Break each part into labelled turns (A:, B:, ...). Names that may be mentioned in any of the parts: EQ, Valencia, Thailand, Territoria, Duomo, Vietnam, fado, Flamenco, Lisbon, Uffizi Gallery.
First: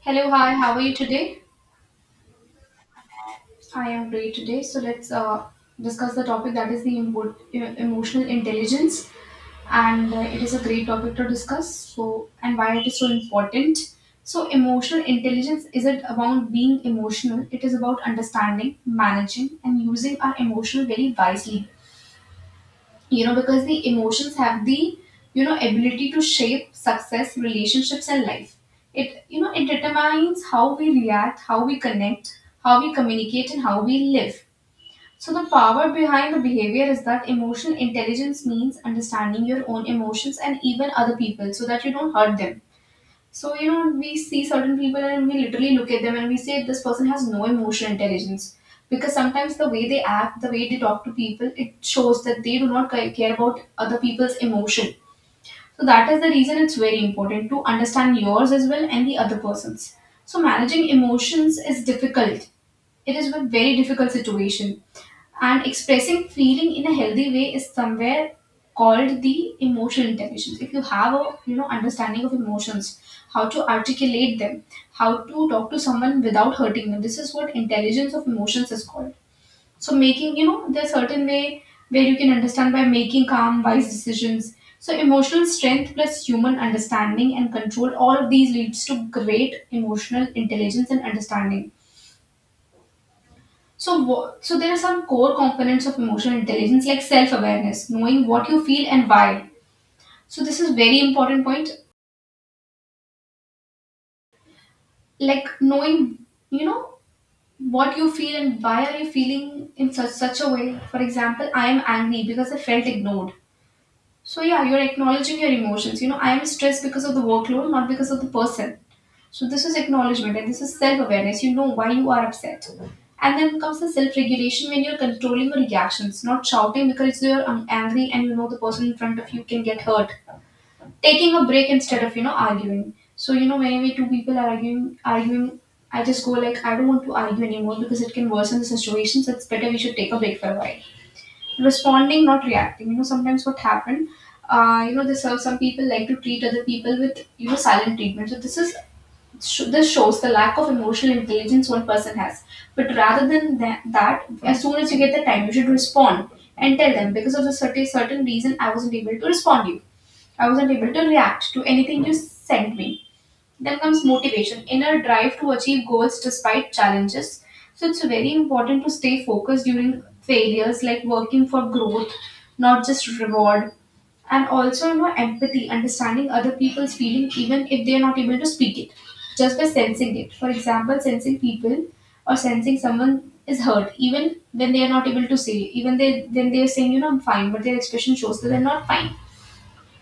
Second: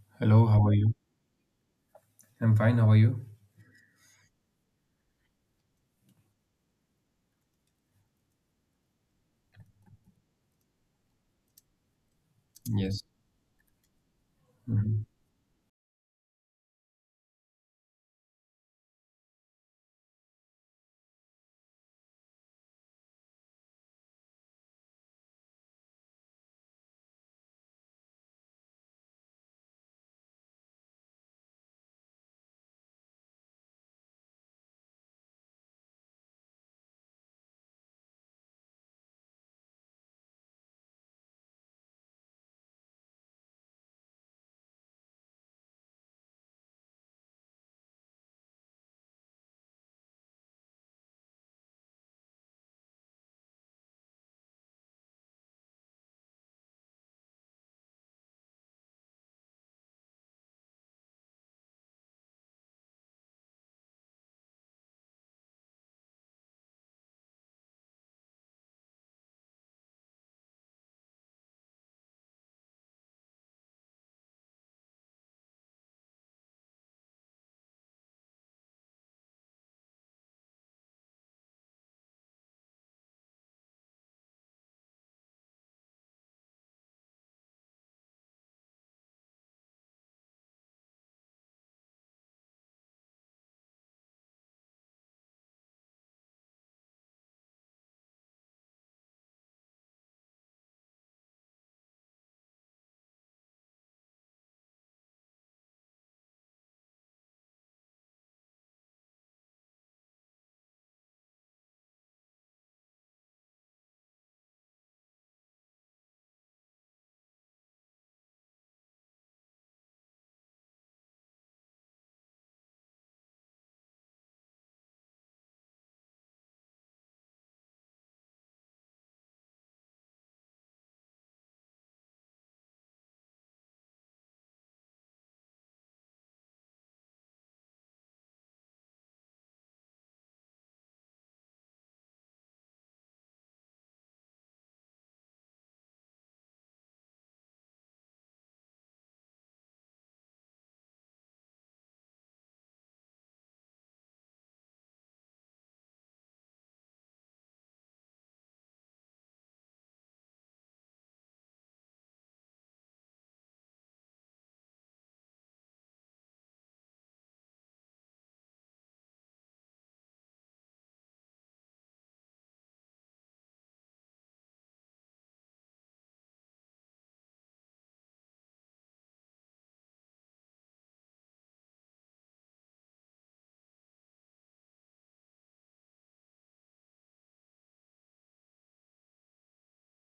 A: Hello,
B: Hello,
A: hi,
B: how
A: how
B: are
A: are you
B: you?
A: today?
B: I'm fine. How are you?
A: I am great today. So let's discuss the topic that is the emotional intelligence, and it is a great topic to discuss. So and why it is
B: Yes.
A: so important. So emotional
B: Mhm.
A: intelligence isn't about being emotional. It is about understanding, managing, and using our emotion very wisely. Because the emotions have the ability to shape success relationships and life, it you know it determines how we react, how we connect, how we communicate and how we live. So the power behind the behavior is that emotional intelligence means understanding your own emotions and even other people so that you don't hurt them. So, you know, we see certain people and we literally look at them and we say this person has no emotional intelligence. Because sometimes the way they act, the way they talk to people, it shows that they do not care about other people's emotion. So, that is the reason it's very important to understand yours as well and the other person's. So, managing emotions is difficult. It is a very difficult situation, and expressing feeling in a healthy way is somewhere called the emotional intelligence. If you have a understanding of emotions, how to articulate them, how to talk to someone without hurting them, this is what intelligence of emotions is called. So making there's certain way where you can understand by making calm, wise decisions. So emotional strength plus human understanding and control, all of these leads to great emotional intelligence and understanding. So, so there are some core components of emotional intelligence like self-awareness, knowing what you feel and why. So this is very important point, like knowing, you know, what you feel and why are you feeling in such a way. For example, I am angry because I felt ignored. So yeah, you're acknowledging your emotions. You know, I am stressed because of the workload, not because of the person. So this is acknowledgement and this is self-awareness. You know why you are upset. And then comes the self-regulation when you're controlling your reactions, not shouting because you're angry and you know the person in front of you can get hurt. Taking a break instead of arguing. So you know whenever two people are arguing, I just go like I don't want to argue anymore because it can worsen the situation. So it's better we should take a break for a while, responding, not reacting. You know, sometimes what happened, you know, this some people like to treat other people with silent treatment. So this is this shows the lack of emotional intelligence one person has. But rather than that, as soon as you get the time, you should respond and tell them because of the certain reason I wasn't able to respond to you. I wasn't able to react to anything you sent me. Then comes motivation, inner drive to achieve goals despite challenges. So it's very important to stay focused during failures, like working for growth, not just reward. And also, you know, empathy, understanding other people's feeling, even if they are not able to speak it, just by sensing it. For example, sensing people or sensing someone is hurt, even when they are not able to say, even they when they are saying, you know, I'm fine, but their expression shows that they're not fine.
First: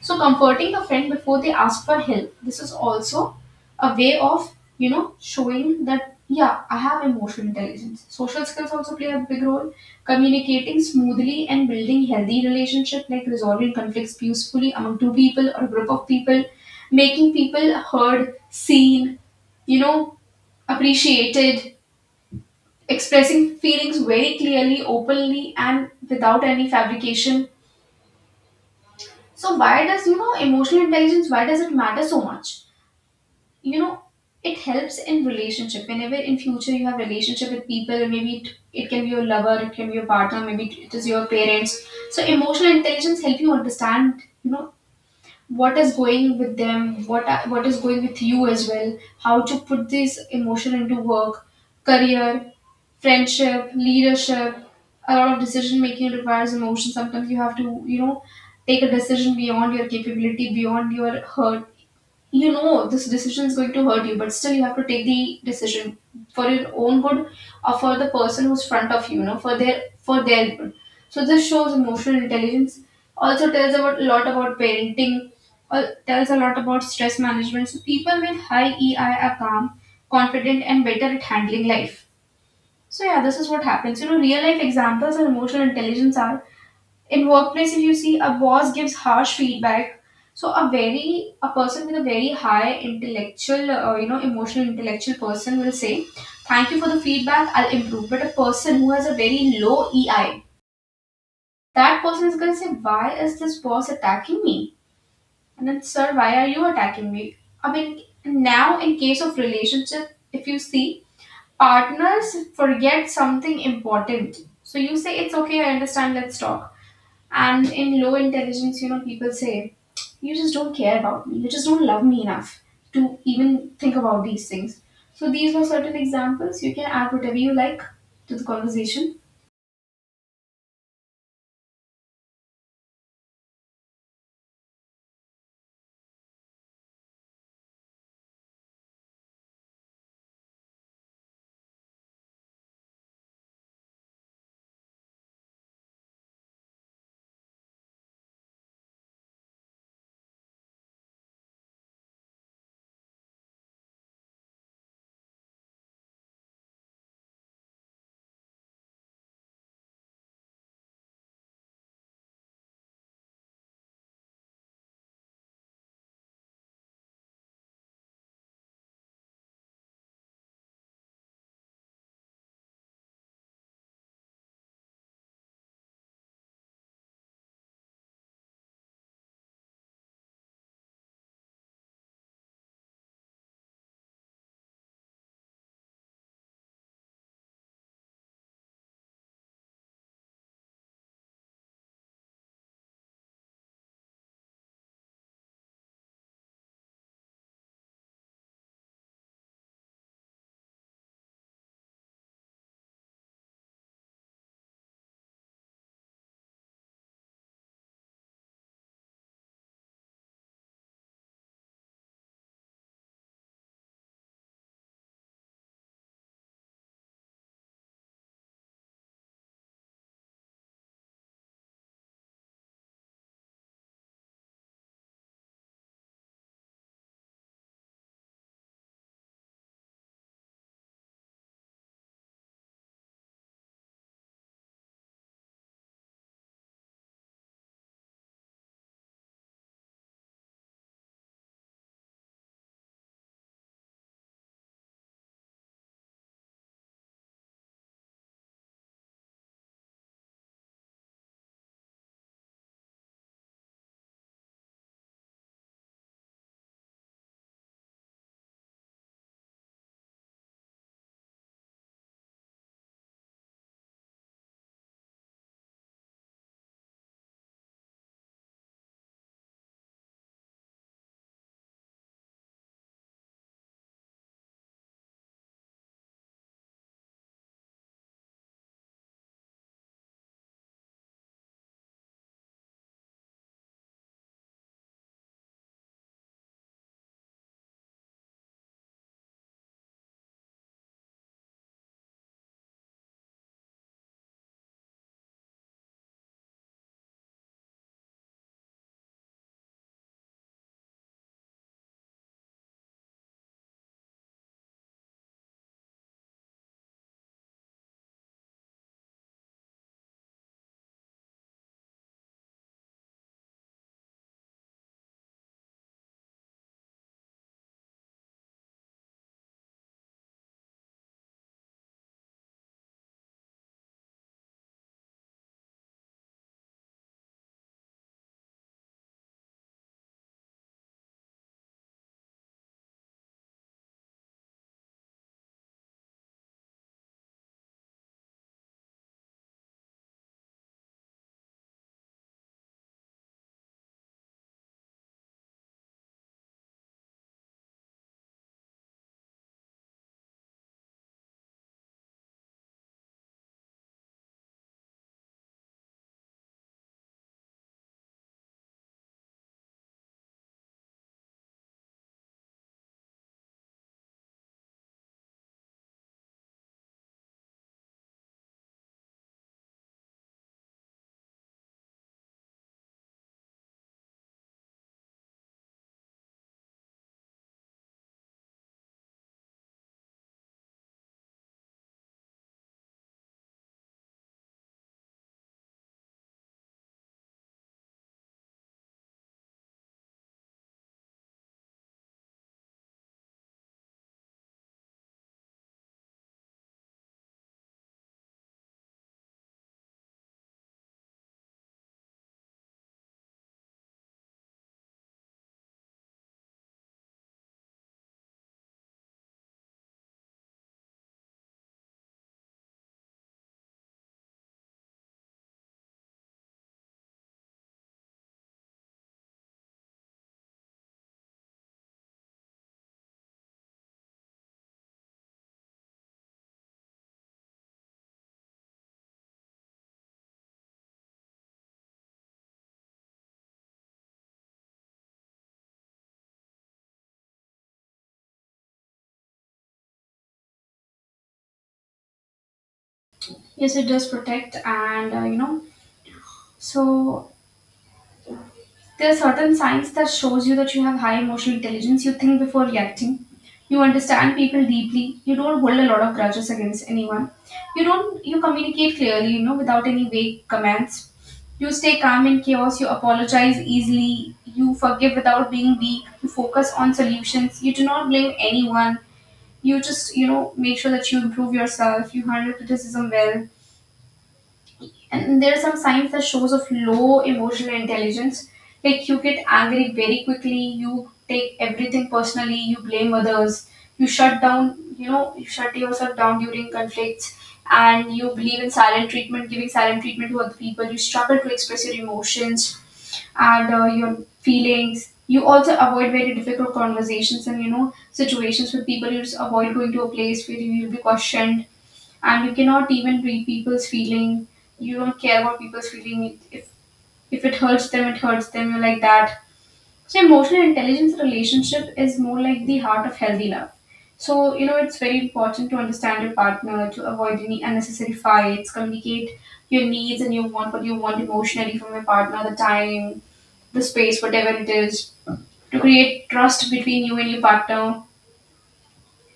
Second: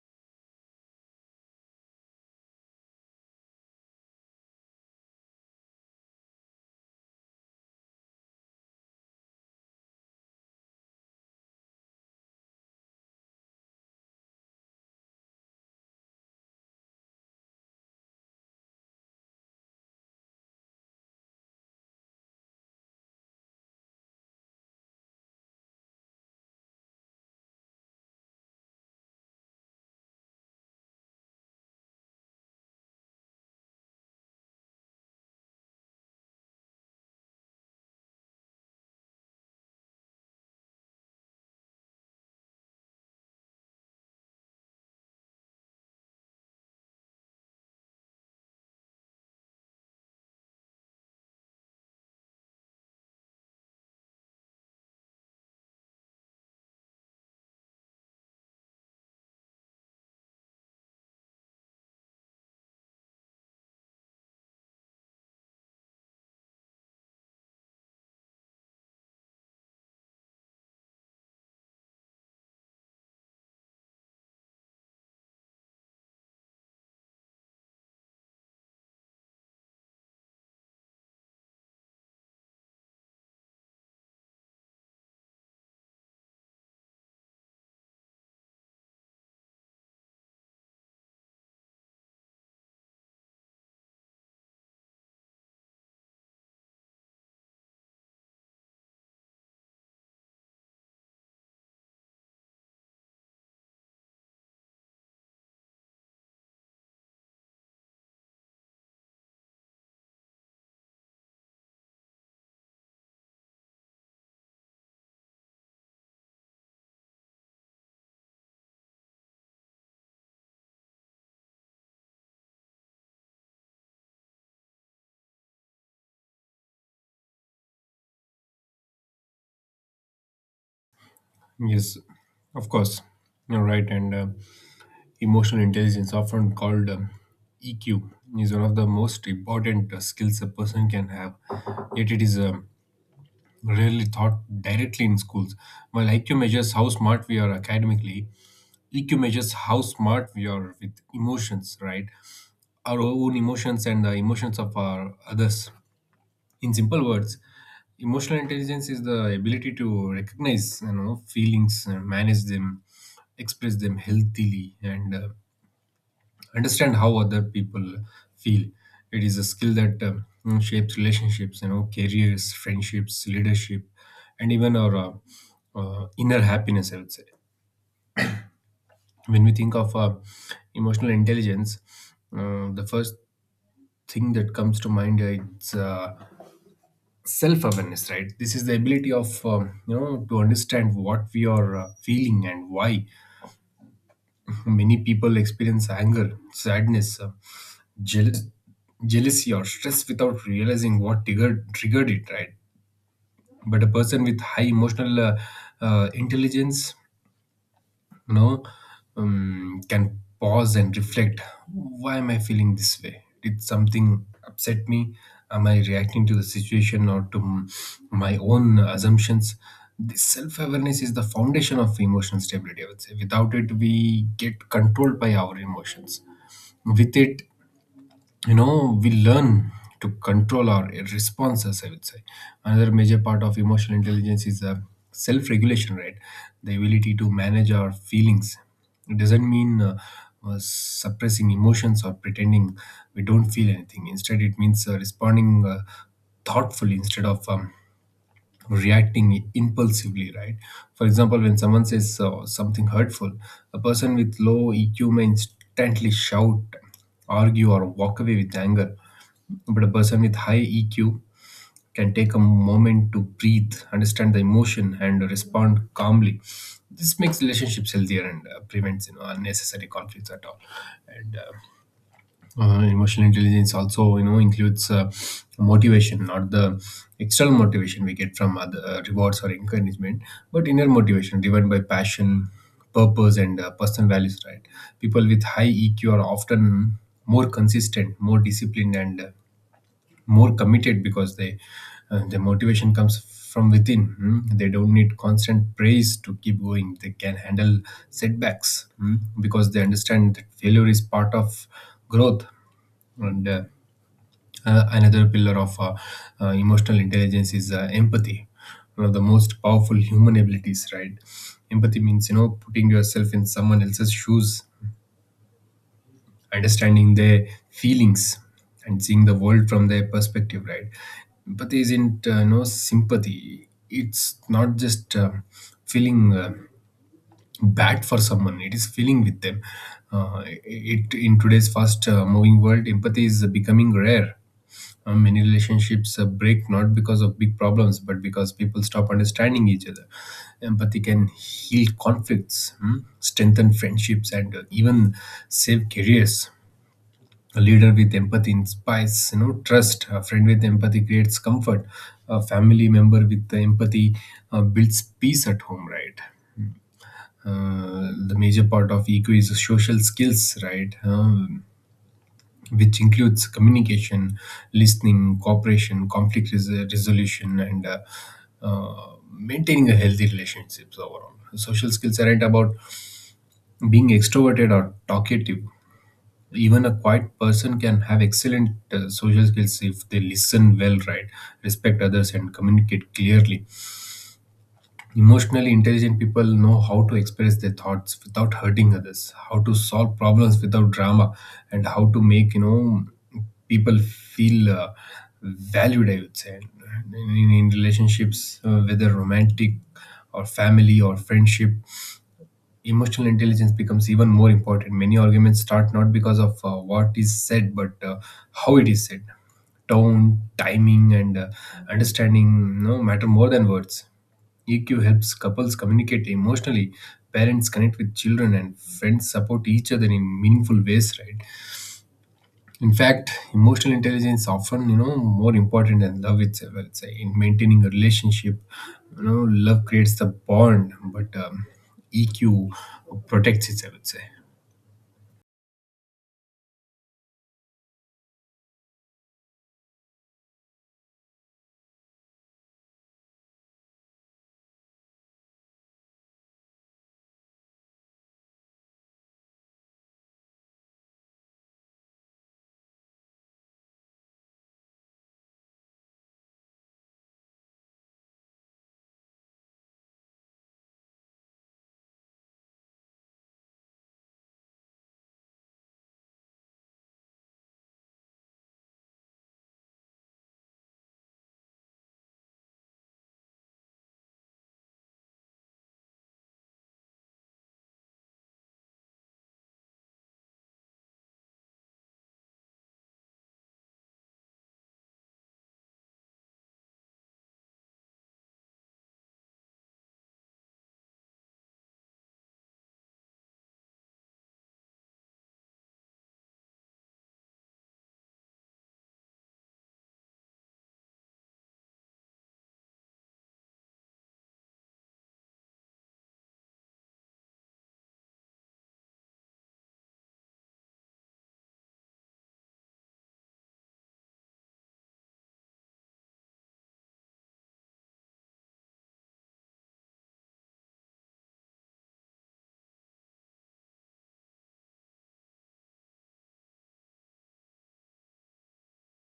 A: So comforting a friend before they ask for help, this is also a way of, you know, showing that yeah, I have emotional intelligence. Social skills also play a big role. Communicating smoothly and building healthy relationship like resolving conflicts peacefully among two people or a group of people, making people heard, seen, you know, appreciated, expressing feelings very clearly, openly and without any fabrication. So why does emotional intelligence, why does it matter so much? you know it helps in relationship. Whenever in future you have relationship with people, maybe it can be your lover, it can be your partner, maybe it is your parents. So emotional intelligence help you understand, you know, what is going with them, what is going with you as well, how to put this emotion into work, career, friendship, leadership. A lot of decision making requires emotion. Sometimes you have to, you know, take a decision beyond your capability, beyond your hurt. You know this decision is going to hurt you, but still you have to take the decision for your own good, or for the person who's front of you, you know, for their good. So this shows emotional intelligence, also tells about a lot about parenting or tells a lot about stress management. So people with high EI are calm, confident and better at handling life. So yeah, this is what happens. You know, real life examples of emotional intelligence are, in workplace, if you see a boss gives harsh feedback, so a person with a very high intellectual, you know, emotional intellectual person will say thank you for the feedback, I'll improve. But a person who has a very low EI, that person is going to say why is this boss attacking me, and then sir why are you attacking me. I mean, now in case of relationship, if you see partners forget something important, so you say it's okay, I understand, let's talk. And in low intelligence, you know, people say, you just don't care about me. You just don't love me enough to even think about these things. So these were certain examples. You can add whatever you like to the conversation.
B: Yes, of course. You're right. And Emotional intelligence, often called EQ, is one of the most important skills a person can have. Yet it is rarely taught directly in schools. While IQ measures how smart we are academically, EQ measures how smart we are with emotions, right? Our own emotions and the emotions of our others. In simple words, emotional intelligence is the ability to recognize you know feelings and manage them, express them healthily, and understand how other people feel. It is a skill that, you know, shapes relationships, you know, careers, friendships, leadership, and even our inner happiness, I would say. When we think of emotional intelligence, the first thing that comes to mind is self-awareness, right? This is the ability of, you know, to understand what we are feeling and why. Many people experience anger, sadness, jealous, jealousy, or stress without realizing what triggered it, right? But a person with high emotional intelligence, you know, can pause and reflect. Why am I feeling this way? Did something upset me? Am I reacting to the situation or to my own assumptions? This self-awareness is the foundation of emotional stability, I would say. Without it we get controlled by our emotions. With it, you know, we learn to control our responses, I would say. Another major part of emotional intelligence is self-regulation, right? The ability to manage our feelings. It doesn't mean suppressing emotions or pretending we don't feel anything. Instead it means responding thoughtfully instead of reacting impulsively, right? For example, when someone says something hurtful, a person with low EQ may instantly shout, argue, or walk away with anger. But a person with high EQ can take a moment to breathe, understand the emotion, and respond calmly. This makes relationships healthier and prevents you know unnecessary conflicts at all. And Emotional intelligence also you know includes motivation, not the external motivation we get from other rewards or encouragement, but inner motivation driven by passion, purpose, and personal values. Right? People with high EQ are often more consistent, more disciplined, and more committed because they their motivation comes from within. Mm. They don't need constant praise to keep going. They can handle setbacks, because they understand that failure is part of growth. And Another pillar of emotional intelligence is empathy, one of the most powerful human abilities, right? Empathy means, you know, putting yourself in someone else's shoes, understanding their feelings, and seeing the world from their perspective, right? Empathy isn't no sympathy. It's not just feeling bad for someone. It is feeling with them. It, in today's fast moving world, empathy is becoming rare. Many relationships break, not because of big problems, but because people stop understanding each other. Empathy can heal conflicts, strengthen friendships, and even save careers. A leader with empathy inspires, you know, trust. A friend with empathy creates comfort. A family member with the empathy builds peace at home, right? The major part of EQ is social skills, right? Which includes communication, listening, cooperation, resolution, and uh, maintaining a healthy relationships overall. Social skills aren't about being extroverted or talkative. Even a quiet person can have excellent social skills if they listen well, right? Respect others and communicate clearly. Emotionally intelligent people know how to express their thoughts without hurting others, how to solve problems without drama, and how to make, you know, people feel valued, I would say. in, in relationships, whether romantic or family or friendship, emotional intelligence becomes even more important. Many arguments start not because of what is said, but how it is said. Tone, timing, and understanding, you know, matter more than words. EQ helps couples communicate emotionally, parents connect with children, and friends support each other in meaningful ways, right? In fact, emotional intelligence is often, you know, more important than love itself, I would say, in maintaining a relationship. You know, love creates the bond, but, EQ protects it, I would say.
A: Yes, it does protect, and you know, so there are certain signs that shows you that you have high emotional intelligence. You think before reacting. You understand people deeply. You don't hold a lot of grudges against anyone. You don't, you communicate clearly, you know, without any vague commands. You stay calm in chaos, you apologize easily, you forgive without being weak, you focus on solutions, you do not blame anyone, you just, you know, make sure that you improve yourself, you handle criticism well, and there are some signs that shows of low emotional intelligence, like you get angry very quickly, you take everything personally, you blame others, you shut down, you know, you shut yourself down during conflicts and you believe in silent treatment, giving silent treatment to other people. You struggle to express your emotions and your feelings. You also avoid very difficult conversations and, you know, situations with people. You just avoid going to a place where you will be questioned, and you cannot even read people's feeling. You don't care about people's feeling. If it hurts them, it hurts them. You're like that. So emotional intelligence in relationship is more like the heart of healthy love. So you know it's very important to understand your partner to avoid any unnecessary fights. Communicate your needs and you want what you want emotionally from your partner. The time, the space, whatever it is, to create trust between you and your partner.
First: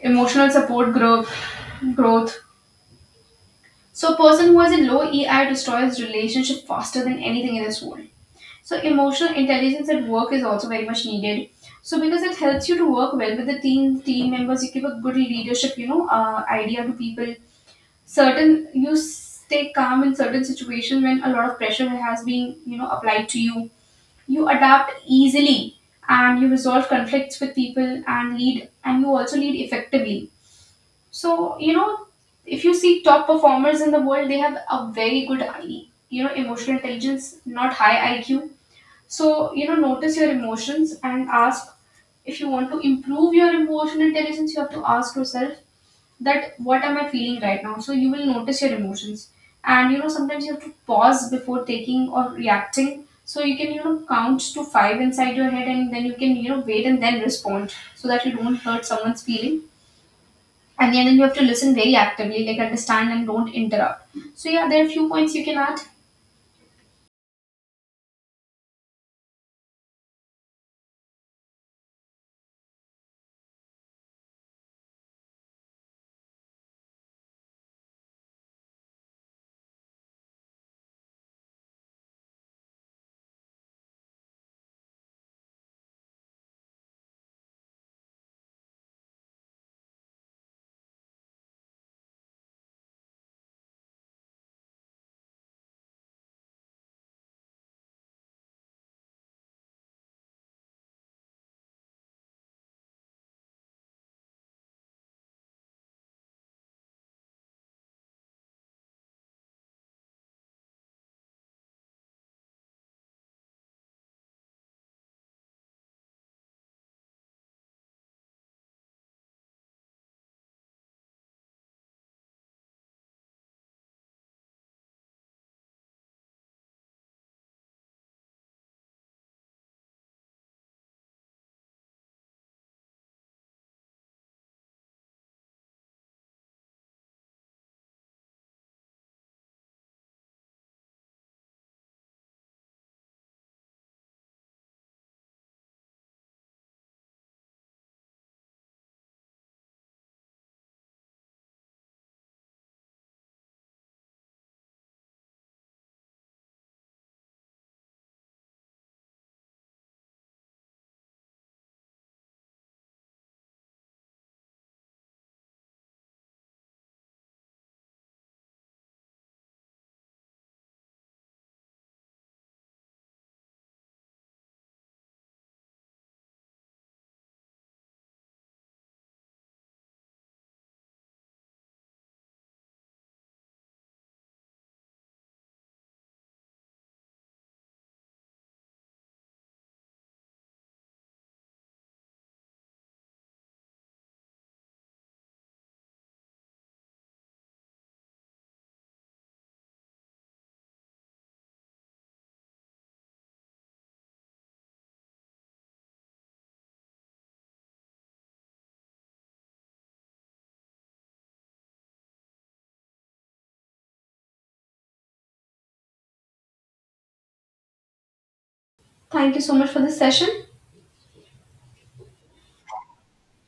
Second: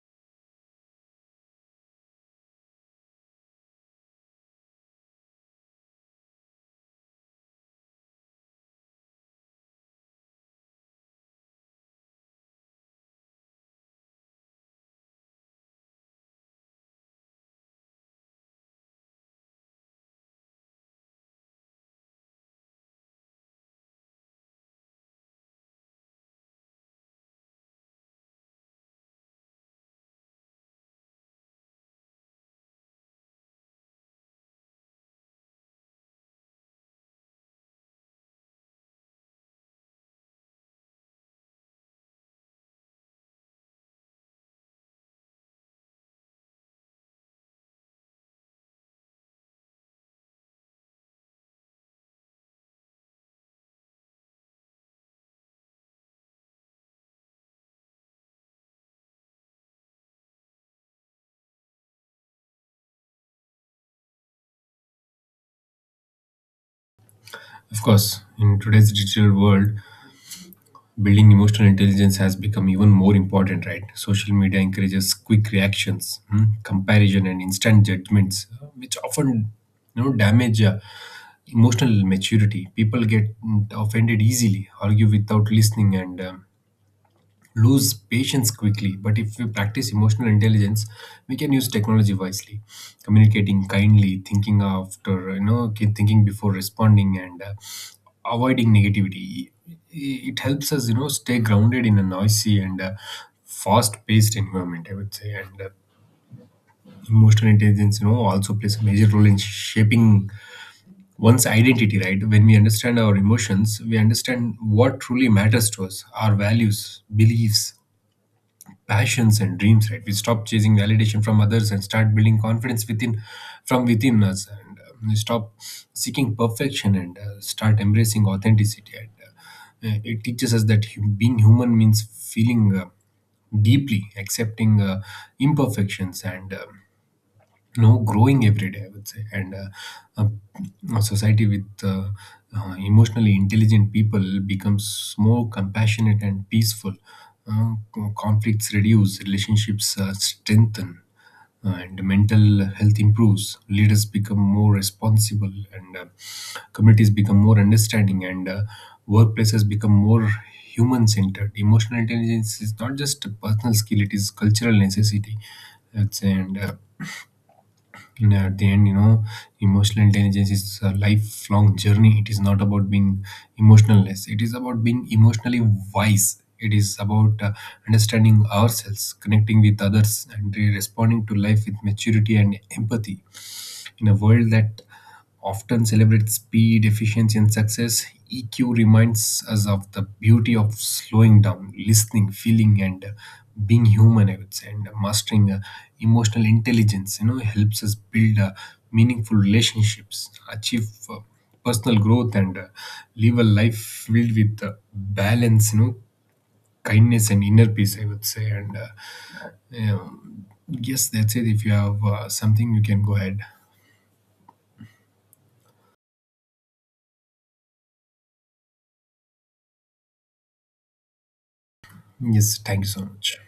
A: Emotional support group growth. So, a person who has a low EI destroys relationship faster than anything in this world. So, emotional intelligence at work is also very much needed. So, because it helps you to work well with the team, team members, you give a good leadership, you know, idea to people. Certain, you stay calm in certain situations when a lot of pressure has been, you know, applied to you. You adapt easily and you resolve conflicts with people and lead, and you also lead effectively. So, you know, if you see top performers in the world, they have a very good, you know, emotional intelligence, not high IQ. So, you know, notice your emotions and ask, if you want to improve your emotional intelligence, you have to ask yourself that what am I feeling right now? So, you will notice your emotions. And, you know, sometimes you have to pause before taking or reacting. So, you can, you know, count to five inside your head and then you can, you know, wait and then respond so that you don't hurt someone's feeling, and then you have to listen very actively, like understand and don't interrupt. So yeah, there are a few points you can add.
B: Of course, in today's digital world, building emotional intelligence has become even more important, right? Social media encourages quick reactions, comparison, and instant judgments, which often you know damage emotional maturity. People get, offended easily, argue without listening, and lose patience quickly. But if we practice emotional intelligence, we can use technology wisely, communicating kindly, thinking after, you know, thinking before responding, and avoiding negativity. It helps us, you know, stay grounded in a noisy and fast-paced environment, I would say. And emotional intelligence, you know, also plays a major role in shaping one's identity. Right? When we understand our emotions, we understand what truly matters to us, our values, beliefs, passions, and dreams, right? We stop chasing validation from others and start building confidence within, from within us, and we stop seeking perfection and start embracing authenticity, and it teaches us that being human means feeling deeply, accepting imperfections, and, you know, growing every day, I would say. A society with emotionally intelligent people becomes more compassionate and peaceful. Conflicts reduce, relationships strengthen, and mental health improves. Leaders become more responsible, and communities become more understanding, and workplaces become more human centered. Emotional intelligence is not just a personal skill, it is cultural necessity, let's say. And and at the end, you know, emotional intelligence is a lifelong journey. It is not about being emotionless. It is about being emotionally wise. It is about, understanding ourselves, connecting with others, and responding to life with maturity and empathy. In a world that often celebrates speed, efficiency, and success, EQ reminds us of the beauty of slowing down, listening, feeling, and being human, I would say. And mastering emotional intelligence, you know, helps us build meaningful relationships, achieve personal growth, and live a life filled with balance, you know, kindness, and inner peace, I would say. And Yes, that's it. If you have something, you can go ahead.
A: Thank you so much for this session.
B: Yes, thank you so much.